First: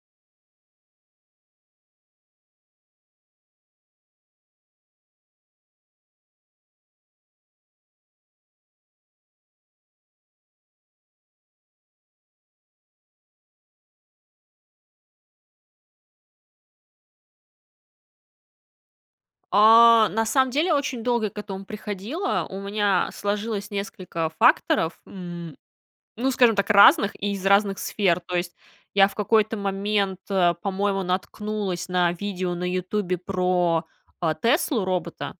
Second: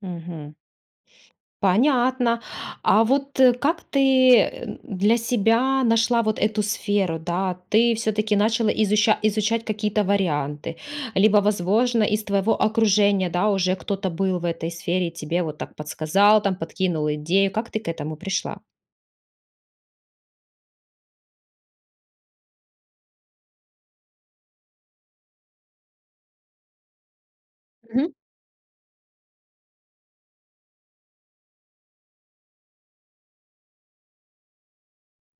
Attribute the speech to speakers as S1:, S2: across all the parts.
S1: Мгм. Понятно. А вот как ты, э, м, для себя нашла вот эту сферу, да? Ты всё-таки начала изуча изучать какие-то варианты? Либо, возможно, из твоего окружения, да, уже кто-то был в этой сфере и тебе вот так подсказал, там, подкинул идею. Как ты к этому пришла?
S2: А, на самом деле очень долго к этому приходила. У меня сложилось несколько факторов, м, ну, скажем так, разных и из разных
S1: Мгм.
S2: сфер. То есть я в какой-то момент, э, по-моему, наткнулась на видео на "Ютубе" про, э, "Теслу"-робота,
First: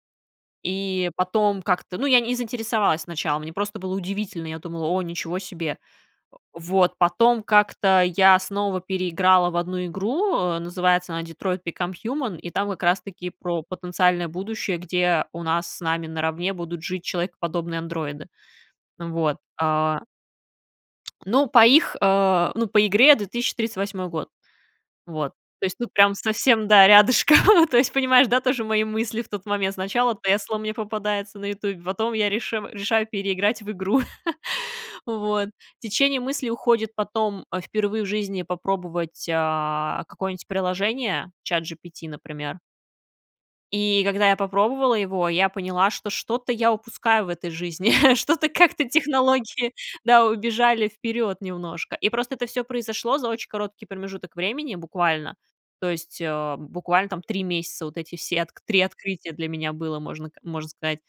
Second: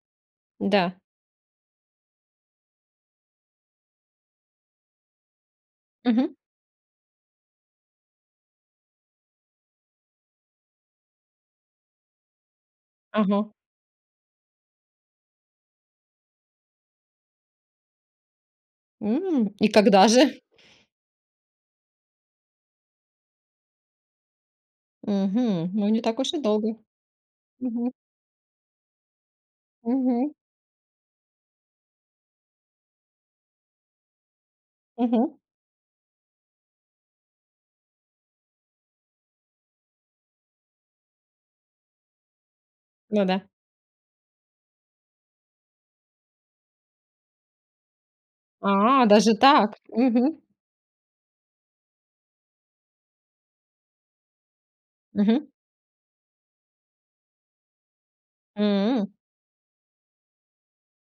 S1: Да.
S2: и потом как-то, ну, я не заинтересовалась сначала, мне просто было удивительно. Я думала: "О, ничего себе!"
S1: Мгм.
S2: Вот. Потом как-то я снова переиграла в одну игру, называется она "Detroit: Become Human", и там как раз-таки
S1: Ага.
S2: про потенциальное будущее, где у нас с нами наравне будут жить человекоподобные андроиды. Вот.
S1: М, и
S2: А
S1: когда же?
S2: Ну, по их, э, ну, по игре 2038 год. Вот. То
S1: Мгм,
S2: есть
S1: ну
S2: тут
S1: не
S2: прям
S1: так уж и
S2: совсем,
S1: долго.
S2: да, рядышком. То
S1: Мгм.
S2: есть, понимаешь, да, тоже мои мысли в тот момент. Сначала
S1: Мгм.
S2: "Тесла" мне попадается на "Ютубе", потом я реши решаю переиграть в игру.
S1: Мгм.
S2: Вот. Течение мысли уходит потом впервые в жизни попробовать, а, какое-нибудь приложение, ChatGPT, например.
S1: Ну да.
S2: И когда я попробовала его, я поняла, что что-то я упускаю в этой жизни, что-то как-то
S1: А, даже
S2: технологии,
S1: так.
S2: да,
S1: Мгм.
S2: убежали вперёд немножко. И просто это всё произошло за очень короткий промежуток времени, буквально,
S1: Мгм.
S2: то есть, э, буквально там 3 месяца, вот эти все отк 3
S1: М.
S2: открытия для меня было, можно к можно сказать.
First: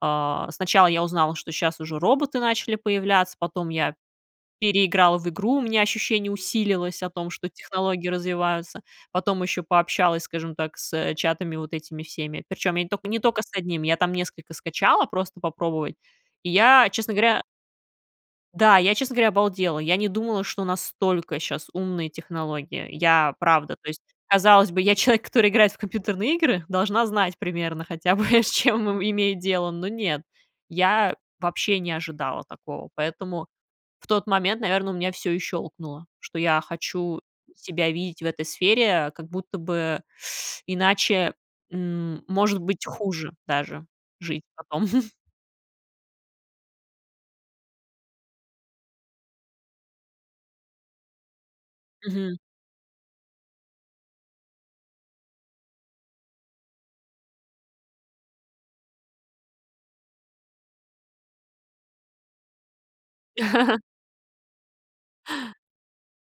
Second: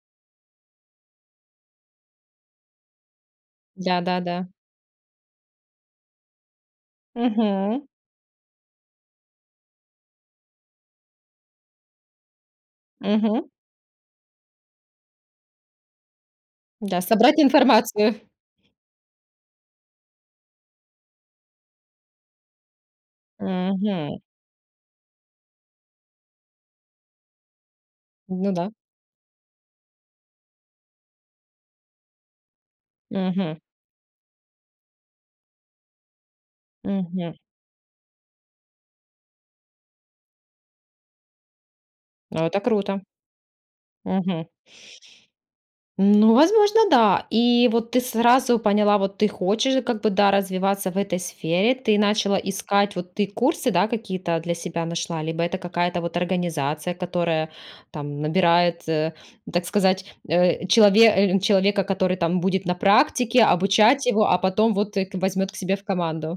S2: А, сначала я узнала, что щас уже роботы начали появляться, потом я
S1: Да, да, да.
S2: переиграла в игру, у меня ощущение усилилось о том, что
S1: Мгм.
S2: технологии развиваются. Потом ещё пообщалась, скажем так, с чатами вот этими всеми, причём я не только я не только
S1: Мгм.
S2: с 1, я там несколько скачала просто попробовать, и я,
S1: Да,
S2: честно
S1: собрать
S2: говоря
S1: информацию.
S2: да, я, честно говоря, обалдела. Я не думала, что настолько щас умные технологии. Я, правда, то есть,
S1: Мгм.
S2: казалось бы, я человек, который играет в компьютерные игры, должна знать примерно хотя бы, с
S1: Ну да.
S2: чем им имеет дело. Но нет, я вообще не ожидала такого. Поэтому
S1: Мгм.
S2: в тот момент, наверно, у меня всё и щёлкнуло, что я хочу
S1: Мгм.
S2: себя видеть в этой сфере как будто бы иначе, м,
S1: Ну, это
S2: может быть,
S1: круто. Мгм.
S2: хуже даже жить
S1: Мгм.
S2: потом.
S1: Ну, возможно, да. И вот ты сразу поняла, вот ты хочешь как бы, да, развиваться в этой сфере. Ты
S2: Мгм.
S1: начала искать, вот ты курсы, да, какие-то для себя нашла? Либо это какая-то вот организация, которая там набирает, э, так сказать, э, челове э, человека, который там будет на практике обучать его, а потом вот к возьмёт к себе в команду.